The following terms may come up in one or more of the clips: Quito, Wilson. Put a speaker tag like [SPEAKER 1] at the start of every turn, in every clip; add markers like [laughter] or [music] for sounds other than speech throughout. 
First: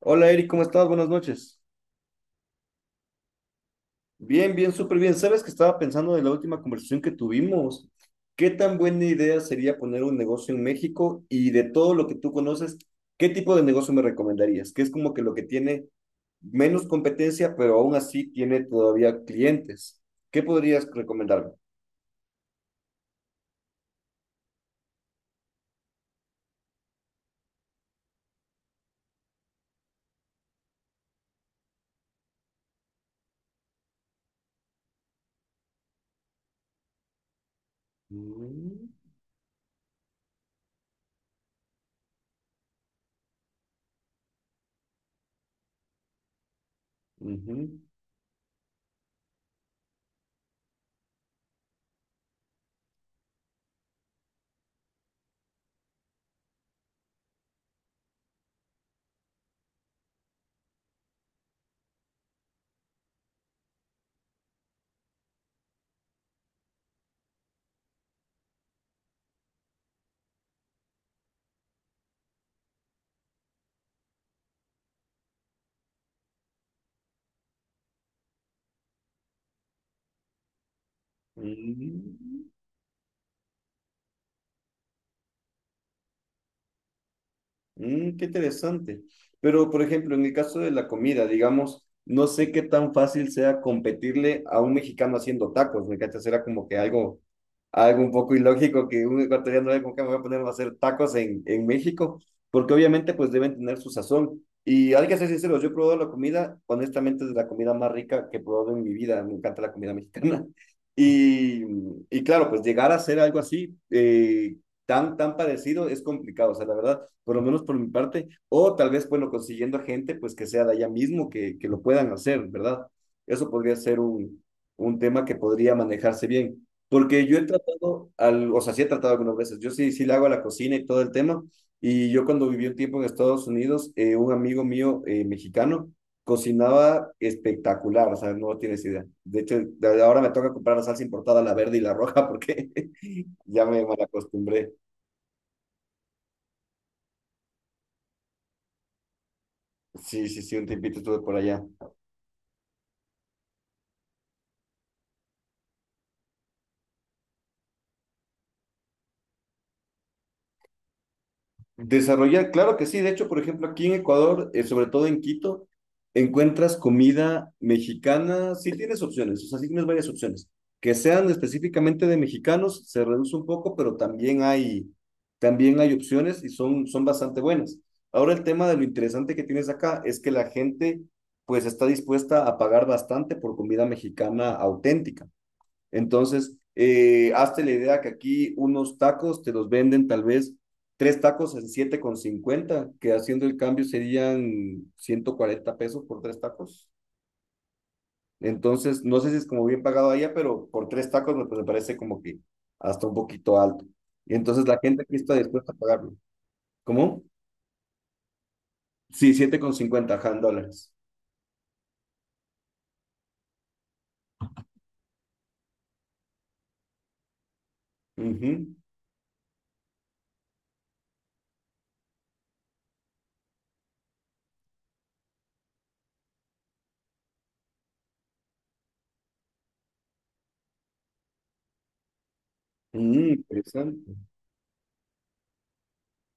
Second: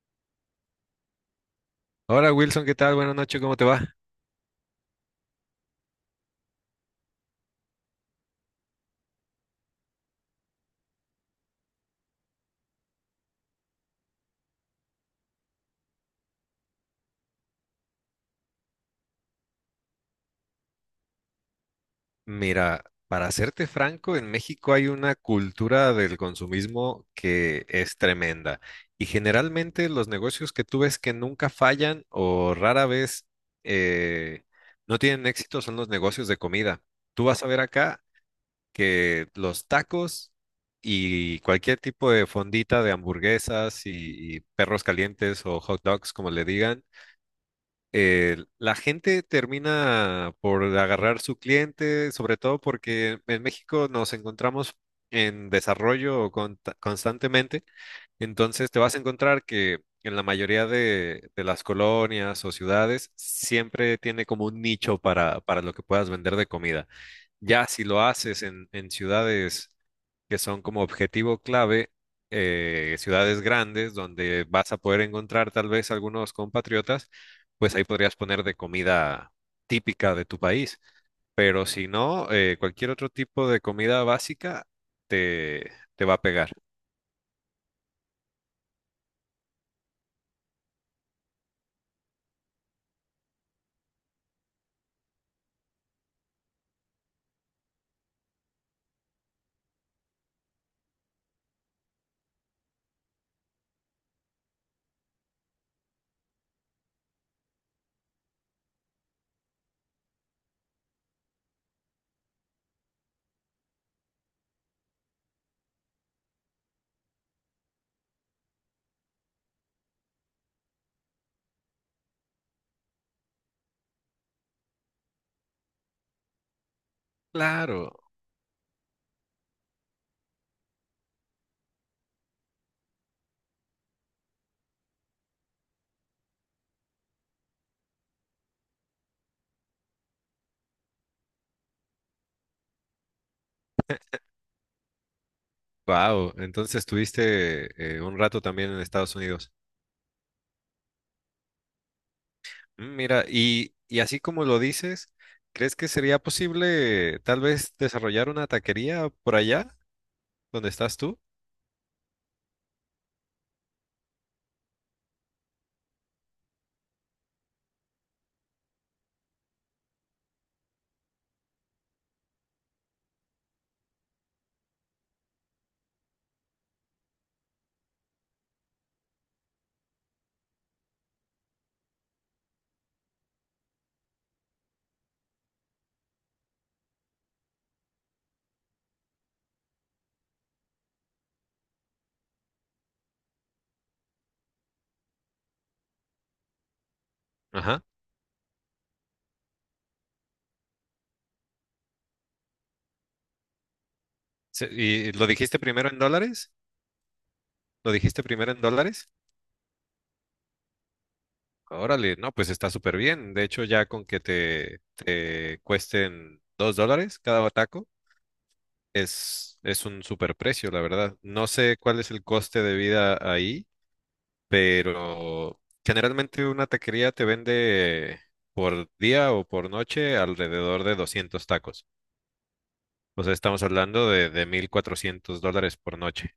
[SPEAKER 1] Hola Eric, ¿cómo estás? Buenas noches.
[SPEAKER 2] Hola Wilson, ¿qué tal? Buenas noches, ¿cómo te va?
[SPEAKER 1] Bien, bien, súper bien. ¿Sabes que estaba pensando de la última conversación que tuvimos? ¿Qué tan buena idea sería poner un negocio en México? Y de todo lo que tú conoces, ¿qué tipo de negocio me recomendarías? Que es como que lo que tiene menos competencia, pero aún así tiene todavía clientes. ¿Qué podrías recomendarme?
[SPEAKER 2] Mira, para serte franco, en México hay una cultura del consumismo que es tremenda y generalmente los negocios que tú ves que nunca fallan o rara vez eh, no tienen éxito son los negocios de comida. Tú vas a ver acá
[SPEAKER 1] Mm,
[SPEAKER 2] que los tacos y cualquier tipo de fondita de hamburguesas y perros calientes o hot dogs, como le digan,
[SPEAKER 1] ujú,
[SPEAKER 2] la gente termina por agarrar su cliente, sobre todo porque en México nos encontramos en desarrollo constantemente. Entonces te vas a encontrar que en la mayoría de las colonias o ciudades siempre tiene como un nicho para lo que puedas vender de comida. Ya si lo haces en ciudades que son como objetivo clave, ciudades grandes donde vas a poder encontrar tal vez algunos compatriotas, pues ahí podrías poner de comida típica de tu país. Pero si no,
[SPEAKER 1] mm.
[SPEAKER 2] cualquier otro tipo de comida básica te, te va a pegar.
[SPEAKER 1] Mm, qué interesante. Pero, por ejemplo, en el caso de la comida, digamos, no sé qué tan fácil sea competirle a un mexicano haciendo tacos, ¿me cachas? Era como que algo, un poco ilógico que un ecuatoriano era como que me voy a poner a hacer tacos en México, porque obviamente pues deben tener su sazón. Y hay que ser sinceros, yo he probado la comida, honestamente es de la comida más rica que he probado en mi vida, me encanta la comida mexicana. [laughs] Y, y claro, pues llegar a hacer algo así, tan parecido, es complicado, o sea, la verdad por lo menos por mi parte, o tal vez, bueno, consiguiendo gente, pues que sea de allá mismo, que lo puedan hacer, ¿verdad? Eso podría ser un tema que podría manejarse bien, porque yo he
[SPEAKER 2] Claro,
[SPEAKER 1] tratado, o sea, sí he tratado algunas veces, yo sí le hago a la cocina y todo el tema, y yo cuando viví un tiempo en Estados Unidos, un amigo mío mexicano cocinaba espectacular, o sea, no tienes idea. De hecho, de ahora me toca comprar la salsa importada, la verde y la roja, porque [laughs] ya me mal acostumbré.
[SPEAKER 2] wow. Entonces estuviste, un rato también en Estados Unidos.
[SPEAKER 1] Sí, sí, sí, un tiempito estuve por allá.
[SPEAKER 2] Mm. Mira, y así como lo dices, ¿crees que sería posible tal vez desarrollar una taquería por allá donde estás tú?
[SPEAKER 1] Desarrollar, claro que sí. De hecho, por ejemplo, aquí en Ecuador, sobre todo en Quito, encuentras comida mexicana. Sí tienes opciones, o sea, sí tienes varias opciones. Que sean específicamente de mexicanos, se reduce un poco, pero también hay opciones y son bastante buenas. Ahora el tema de lo interesante que tienes acá es que la gente pues está dispuesta a pagar bastante por comida mexicana auténtica. Entonces, hazte la idea que aquí unos tacos te los venden tal vez tres tacos en 7,50 que haciendo el cambio serían 140 pesos por tres tacos.
[SPEAKER 2] Ajá.
[SPEAKER 1] Entonces, no sé si es como bien pagado allá, pero por tres tacos me, pues, me parece como que hasta un poquito alto. Y entonces la gente
[SPEAKER 2] ¿Y
[SPEAKER 1] aquí
[SPEAKER 2] lo
[SPEAKER 1] está
[SPEAKER 2] dijiste
[SPEAKER 1] dispuesta a
[SPEAKER 2] primero en
[SPEAKER 1] pagarlo.
[SPEAKER 2] dólares?
[SPEAKER 1] ¿Cómo?
[SPEAKER 2] ¿Lo dijiste primero en dólares?
[SPEAKER 1] Sí, 7,50, ajá, en dólares.
[SPEAKER 2] Órale, no, pues está súper bien. De hecho, ya con que te cuesten 2 dólares cada taco,
[SPEAKER 1] Ujú.
[SPEAKER 2] es un súper precio, la verdad. No sé cuál es el coste de vida ahí, pero generalmente una taquería te vende por día o por noche alrededor de 200 tacos. O
[SPEAKER 1] Mm,
[SPEAKER 2] sea, estamos
[SPEAKER 1] interesante.
[SPEAKER 2] hablando de 1.400 dólares por noche.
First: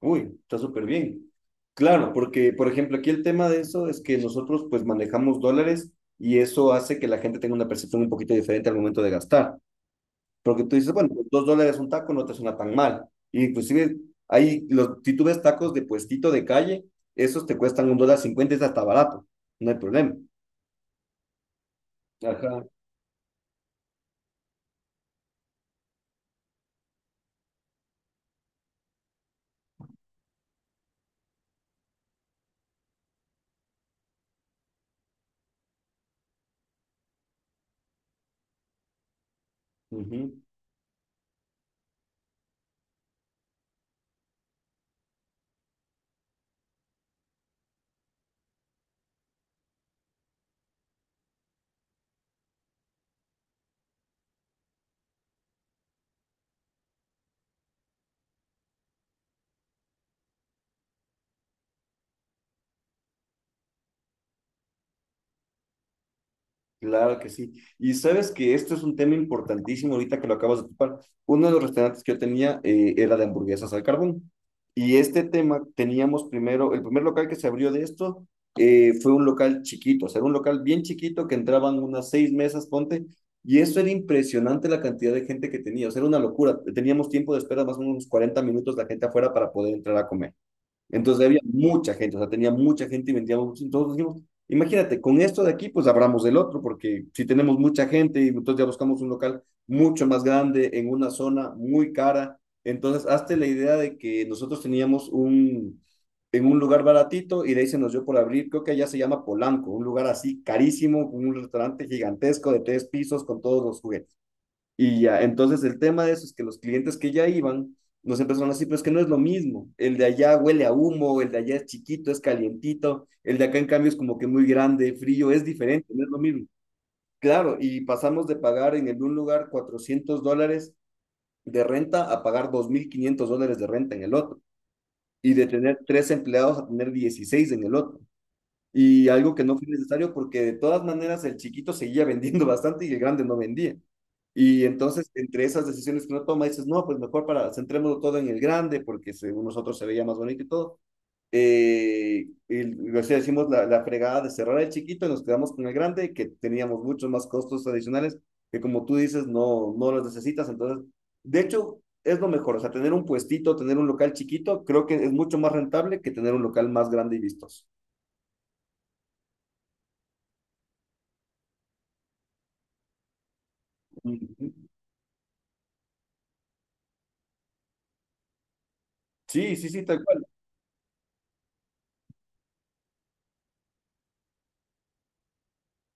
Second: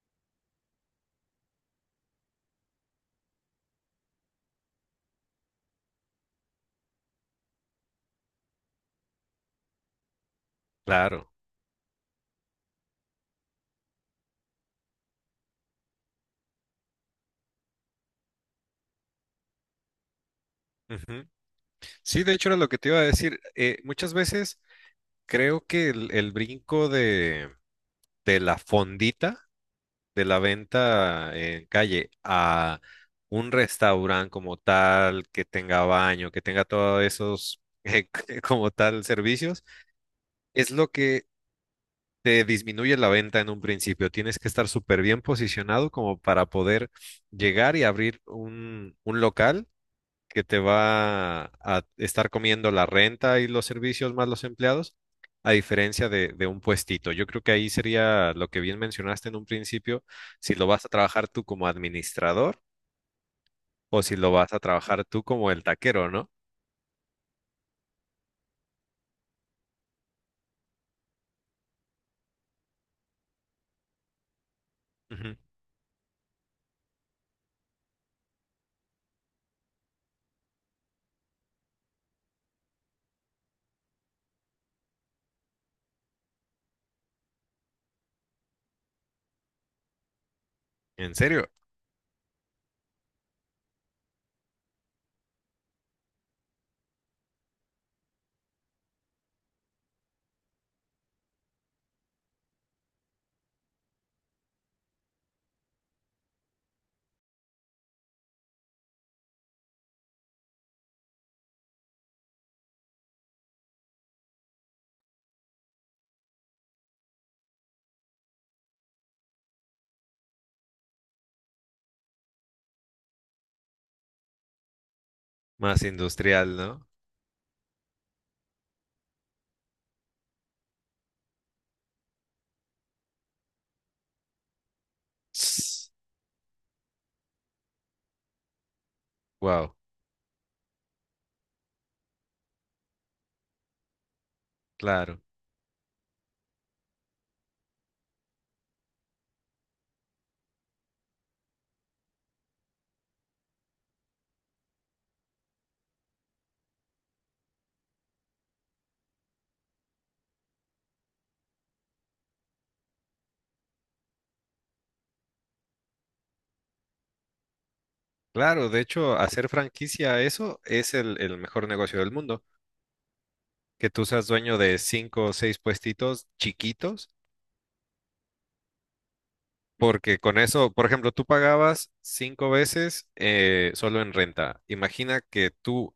[SPEAKER 1] Uy, está súper bien. Claro, porque, por ejemplo, aquí el tema de eso es que nosotros pues manejamos dólares y eso hace que la gente tenga una percepción un poquito diferente al momento de gastar. Porque tú dices, bueno, pues,
[SPEAKER 2] Claro.
[SPEAKER 1] 2 dólares un taco no te suena tan mal. Y inclusive ahí, los, si tú ves tacos de puestito de calle, esos te cuestan 1,50 dólares, es hasta barato, no hay problema.
[SPEAKER 2] Ujú. Sí, de hecho era
[SPEAKER 1] Ajá.
[SPEAKER 2] lo que te iba a decir. Muchas veces creo que el brinco de la fondita, de la venta en calle a un restaurante como tal, que tenga baño, que tenga todos esos [laughs] como tal servicios,
[SPEAKER 1] Ujú.
[SPEAKER 2] es lo que te disminuye la venta en un principio. Tienes que estar súper bien posicionado como para poder llegar y abrir un local que te va a estar comiendo la renta y los servicios más los empleados, a diferencia de un puestito. Yo creo que ahí sería lo que bien mencionaste en un principio, si lo vas a trabajar tú como administrador o si lo vas a trabajar tú como el taquero, ¿no?
[SPEAKER 1] Claro que sí. Y sabes que esto es un tema importantísimo ahorita que lo acabas de ocupar. Uno de los restaurantes que yo tenía era de hamburguesas al carbón. Y este
[SPEAKER 2] Ujú.
[SPEAKER 1] tema teníamos primero, el primer local que se abrió de esto fue un local chiquito, o sea, era un local bien chiquito que entraban unas seis mesas, ponte. Y eso era impresionante la cantidad de gente que tenía, o sea, era una locura. Teníamos tiempo de espera más o menos unos 40 minutos la gente afuera para poder entrar a comer.
[SPEAKER 2] ¿En
[SPEAKER 1] Entonces había
[SPEAKER 2] serio?
[SPEAKER 1] mucha gente, o sea, tenía mucha gente y vendíamos mucho. Entonces dijimos, imagínate, con esto de aquí, pues abramos el otro, porque si tenemos mucha gente y entonces ya buscamos un local mucho más grande en una zona muy cara. Entonces, hazte la idea de que nosotros teníamos en un lugar baratito y de ahí se nos dio por abrir, creo que allá se llama Polanco, un lugar así carísimo, con un restaurante gigantesco de tres pisos con todos los juguetes. Y ya, entonces el tema de eso es que los clientes que ya iban nos empezaron así, pero es que no es lo mismo. El de allá huele a humo, el de allá es chiquito, es calientito, el de acá en cambio es como que muy grande, frío, es
[SPEAKER 2] Más
[SPEAKER 1] diferente, no es lo mismo.
[SPEAKER 2] industrial, ¿no?
[SPEAKER 1] Claro, y pasamos de pagar en el un lugar 400 dólares de renta a pagar 2.500 dólares de renta en el otro, y de tener tres empleados a tener 16 en el otro. Y algo que no fue
[SPEAKER 2] Wow,
[SPEAKER 1] necesario porque de todas maneras el chiquito seguía [laughs] vendiendo bastante y el grande no vendía. Y entonces,
[SPEAKER 2] claro.
[SPEAKER 1] entre esas decisiones que uno toma, dices, no, pues mejor para, centrémonos todo en el grande, porque según nosotros se veía más bonito y todo. Y, o sea, hicimos la fregada de cerrar el chiquito y nos quedamos con el grande, que teníamos muchos más costos adicionales, que como tú dices, no, no los necesitas. Entonces, de hecho, es lo mejor. O sea, tener un puestito, tener un local chiquito, creo que es mucho más rentable que tener un local más grande y vistoso.
[SPEAKER 2] Claro, de hecho, hacer franquicia a eso es el mejor negocio del mundo, que tú seas dueño de cinco o seis puestitos chiquitos,
[SPEAKER 1] Sí, sí, sí, tal
[SPEAKER 2] porque
[SPEAKER 1] cual.
[SPEAKER 2] con eso, por ejemplo, tú pagabas cinco veces, solo en renta. Imagina que tú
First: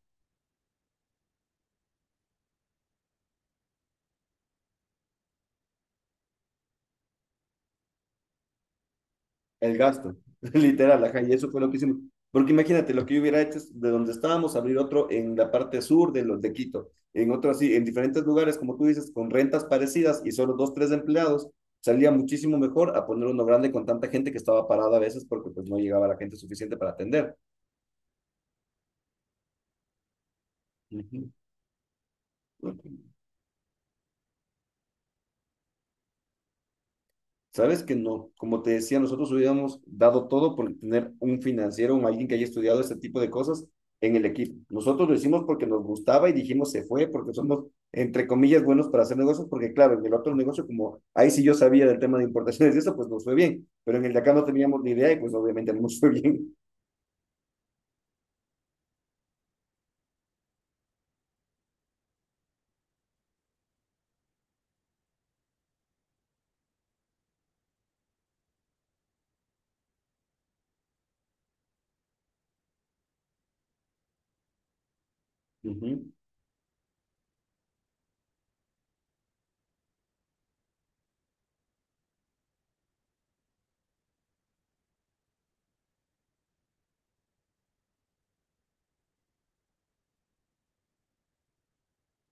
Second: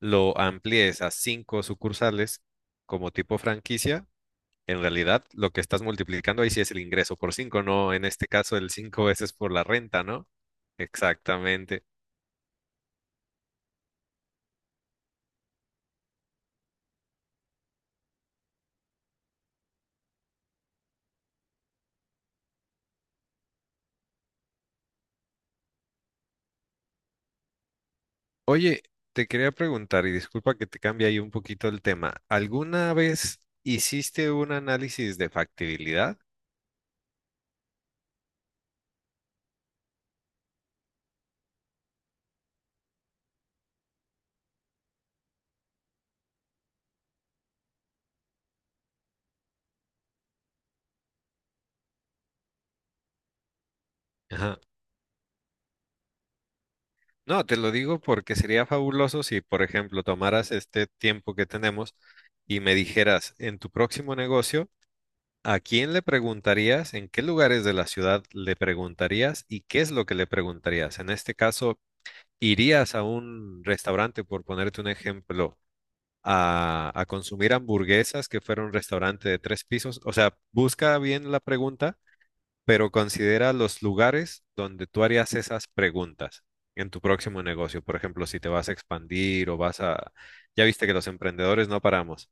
[SPEAKER 2] lo amplíes a cinco sucursales como tipo franquicia. En realidad, lo que estás multiplicando ahí sí es el ingreso por cinco, no en este caso el cinco veces por la
[SPEAKER 1] El
[SPEAKER 2] renta,
[SPEAKER 1] gasto,
[SPEAKER 2] ¿no?
[SPEAKER 1] [laughs] literal, ajá, y eso fue lo que
[SPEAKER 2] Exactamente.
[SPEAKER 1] hicimos. Porque imagínate, lo que yo hubiera hecho es de donde estábamos, abrir otro en la parte sur de los de Quito, en otro así, en diferentes lugares, como tú dices, con rentas parecidas y solo dos, tres empleados, salía muchísimo mejor a poner uno grande con tanta gente que estaba parada a veces porque pues no llegaba la gente suficiente para atender.
[SPEAKER 2] Oye, te quería preguntar, y disculpa que te cambie ahí un poquito el tema. ¿Alguna
[SPEAKER 1] Ujú.
[SPEAKER 2] vez hiciste un análisis de factibilidad?
[SPEAKER 1] Sabes que no, como te decía, nosotros hubiéramos dado todo por tener un financiero, un alguien que haya estudiado este tipo de cosas en el equipo. Nosotros lo hicimos porque nos gustaba y dijimos se fue porque somos, entre comillas, buenos para hacer negocios, porque claro, en el otro negocio, como ahí sí yo sabía del tema de importaciones y eso, pues nos fue bien, pero en el de acá no
[SPEAKER 2] Ajá.
[SPEAKER 1] teníamos ni idea y pues obviamente no nos fue bien.
[SPEAKER 2] No, te lo digo porque sería fabuloso si, por ejemplo, tomaras este tiempo que tenemos y me dijeras en tu próximo negocio, ¿a quién le preguntarías? ¿En qué lugares de la ciudad le preguntarías? ¿Y qué es lo que le preguntarías? En este caso, ¿irías a un restaurante, por ponerte un ejemplo,
[SPEAKER 1] Ujú.
[SPEAKER 2] a consumir hamburguesas, que fuera un restaurante de tres pisos? O sea, busca bien la pregunta, pero considera los lugares donde tú harías esas preguntas en tu próximo negocio. Por ejemplo, si te vas a expandir o vas a... Ya viste que los emprendedores no paramos.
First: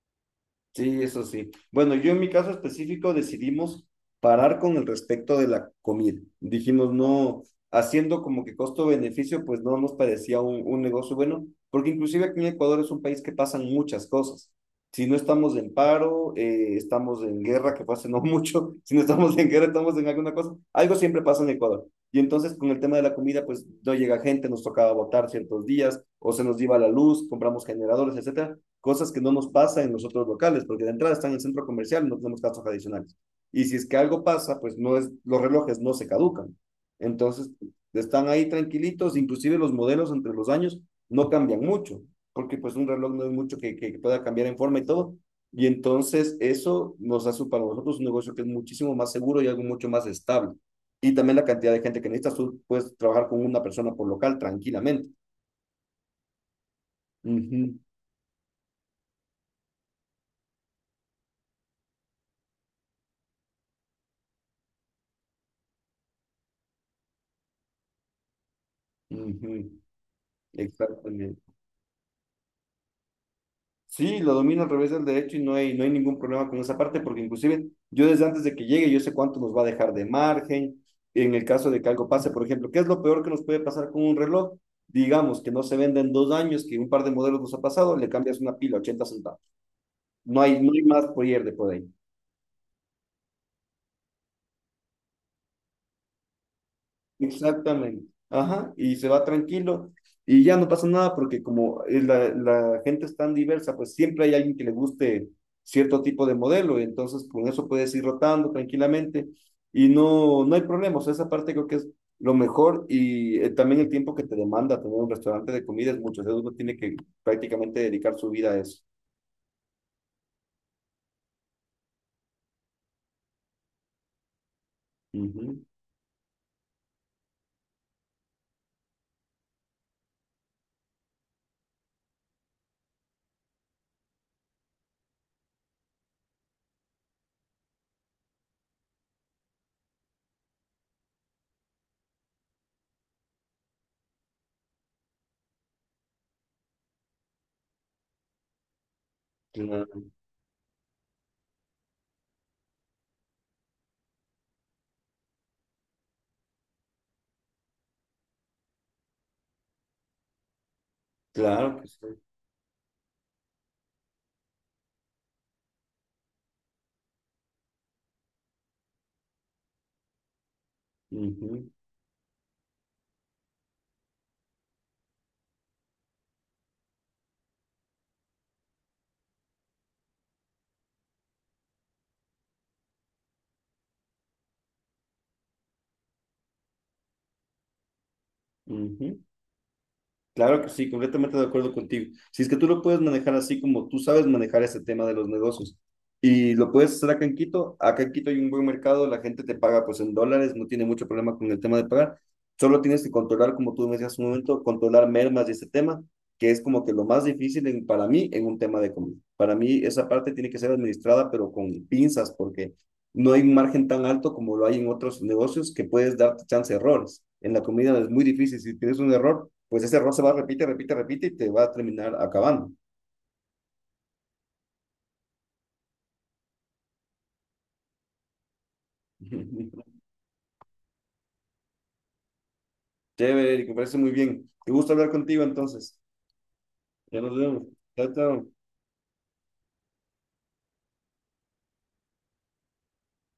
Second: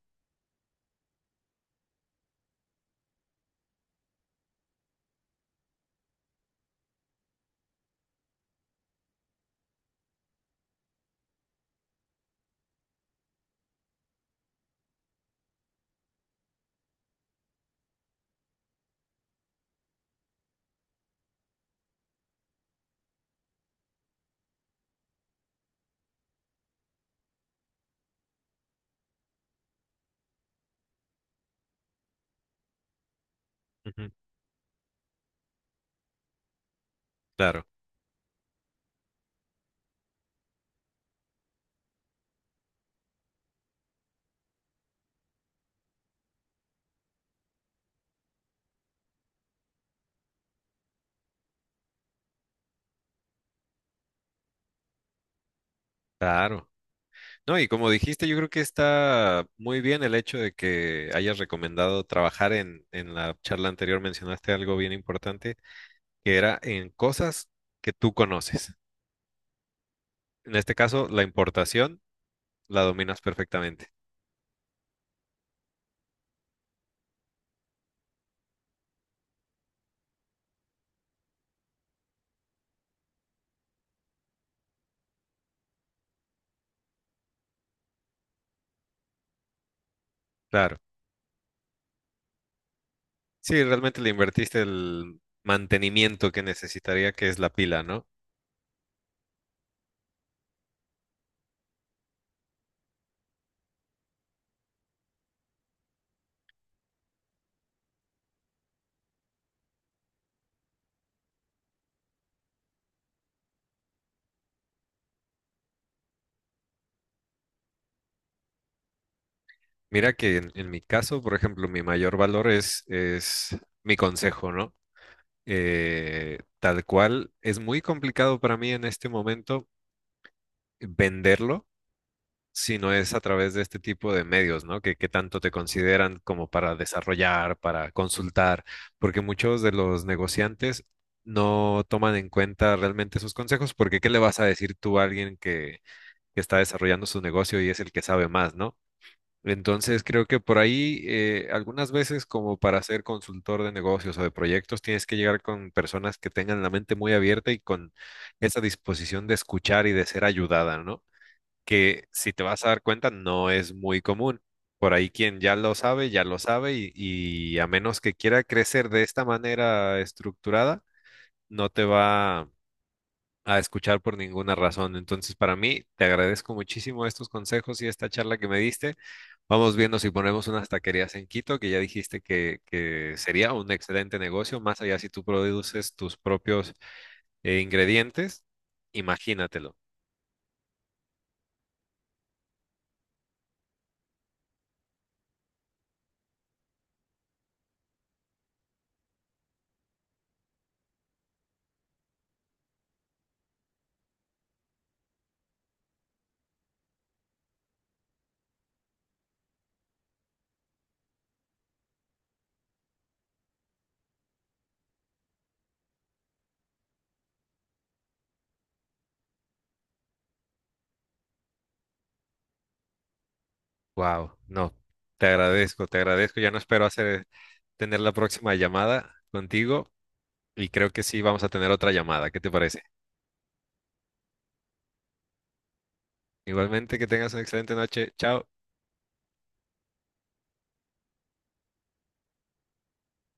[SPEAKER 1] Sí, eso sí. Bueno, yo en mi caso específico decidimos parar con el respecto de la comida. Dijimos, no, haciendo como que costo-beneficio, pues no nos parecía un negocio bueno, porque inclusive aquí en Ecuador es un país que pasan muchas cosas. Si no estamos en paro, estamos en guerra, que pase no mucho, [laughs] si no estamos en guerra, estamos en alguna cosa, algo siempre pasa en Ecuador. Y entonces con el tema de la comida, pues no llega gente, nos tocaba votar ciertos días, o se nos iba la luz, compramos generadores, etcétera cosas que no nos pasa en los otros locales, porque de entrada están en el centro comercial, no tenemos casos adicionales. Y si es que
[SPEAKER 2] Ujú.
[SPEAKER 1] algo pasa, pues no es, los relojes no se caducan. Entonces,
[SPEAKER 2] Claro,
[SPEAKER 1] están ahí tranquilitos, inclusive los modelos entre los años no cambian mucho, porque pues un reloj no es mucho que pueda cambiar en forma y todo. Y entonces eso nos hace para nosotros un negocio que es muchísimo más seguro y algo mucho más estable. Y también la cantidad de gente que necesitas, tú puedes trabajar con una persona por local tranquilamente.
[SPEAKER 2] claro.
[SPEAKER 1] Uh
[SPEAKER 2] No, y
[SPEAKER 1] -huh,
[SPEAKER 2] como dijiste, yo creo que está muy bien el hecho de que hayas recomendado trabajar en, la charla anterior, mencionaste algo bien importante, que era en cosas que tú conoces.
[SPEAKER 1] uh -huh.
[SPEAKER 2] En este caso, la
[SPEAKER 1] Exactamente.
[SPEAKER 2] importación la dominas perfectamente.
[SPEAKER 1] Sí, lo domino al revés del derecho y no, hay, no hay ningún problema con esa parte, porque inclusive yo desde antes de que llegue, yo sé cuánto nos va a dejar de margen en el caso de que algo pase, por ejemplo, ¿qué es lo peor que nos puede pasar con un reloj? Digamos que no se venda en 2 años, que un par de modelos nos ha pasado, le cambias una pila, 80 centavos. No hay, no
[SPEAKER 2] Claro.
[SPEAKER 1] hay más pierde por ahí.
[SPEAKER 2] Sí, realmente le invertiste el mantenimiento que necesitaría, que es la pila,
[SPEAKER 1] Exactamente.
[SPEAKER 2] ¿no?
[SPEAKER 1] Ajá, y se va tranquilo y ya no pasa nada porque como es la gente es tan diversa, pues siempre hay alguien que le guste cierto tipo de modelo y entonces con eso puedes ir rotando tranquilamente y no, no hay problemas. O sea, esa parte creo que es lo mejor y también el tiempo que te demanda tener un restaurante de comida es mucho. O sea, uno tiene que prácticamente dedicar su vida a eso.
[SPEAKER 2] Mira que en mi caso, por ejemplo, mi mayor valor es mi consejo, ¿no?
[SPEAKER 1] Ujú,
[SPEAKER 2] Tal cual, es muy complicado para mí en este momento venderlo sino es a través de este tipo de medios, ¿no? Que tanto te consideran como para desarrollar, para consultar, porque muchos de los negociantes no toman en cuenta realmente sus consejos, porque ¿qué le vas a decir tú a alguien que está desarrollando su negocio y es el que sabe más, ¿no? Entonces
[SPEAKER 1] claro,
[SPEAKER 2] creo que por ahí, algunas veces como para ser consultor de negocios o de proyectos tienes que llegar con personas que tengan la mente muy abierta y con esa disposición de escuchar y de ser ayudada, ¿no?
[SPEAKER 1] claro que sí.
[SPEAKER 2] Que si te vas a dar cuenta no es muy común. Por ahí quien ya lo sabe y a menos que quiera crecer de esta manera estructurada, no
[SPEAKER 1] Ujú,
[SPEAKER 2] te va a escuchar por ninguna razón. Entonces, para mí, te agradezco muchísimo estos consejos y esta charla que me diste. Vamos viendo si ponemos unas taquerías en Quito, que ya dijiste que sería un excelente negocio, más allá si tú produces tus propios, ingredientes,
[SPEAKER 1] ujú.
[SPEAKER 2] imagínatelo.
[SPEAKER 1] Claro que sí, completamente de acuerdo contigo. Si es que tú lo puedes manejar así como tú sabes manejar ese tema de los negocios y lo puedes hacer acá en Quito hay un buen mercado, la gente te paga pues en dólares, no tiene mucho problema con el tema de pagar, solo tienes que controlar, como tú me decías hace un momento, controlar mermas y ese tema, que es como que lo más difícil para mí en un tema de comida. Para mí esa parte tiene que ser administrada pero con pinzas porque no hay un margen tan alto como lo hay en otros negocios que puedes darte chance de errores. En la comida es muy difícil, si tienes un error pues ese error se va, repite, repite, repite y te va a terminar acabando.
[SPEAKER 2] Wow, no, te agradezco, te agradezco. Ya no espero hacer tener la próxima llamada contigo
[SPEAKER 1] [laughs]
[SPEAKER 2] y creo que sí vamos a tener otra llamada. ¿Qué te parece?
[SPEAKER 1] Chévere, Eric, me parece muy bien. Qué gusto hablar contigo entonces.
[SPEAKER 2] Igualmente, que
[SPEAKER 1] Ya
[SPEAKER 2] tengas
[SPEAKER 1] nos
[SPEAKER 2] una
[SPEAKER 1] vemos.
[SPEAKER 2] excelente
[SPEAKER 1] Chao,
[SPEAKER 2] noche. Chao.
[SPEAKER 1] chao.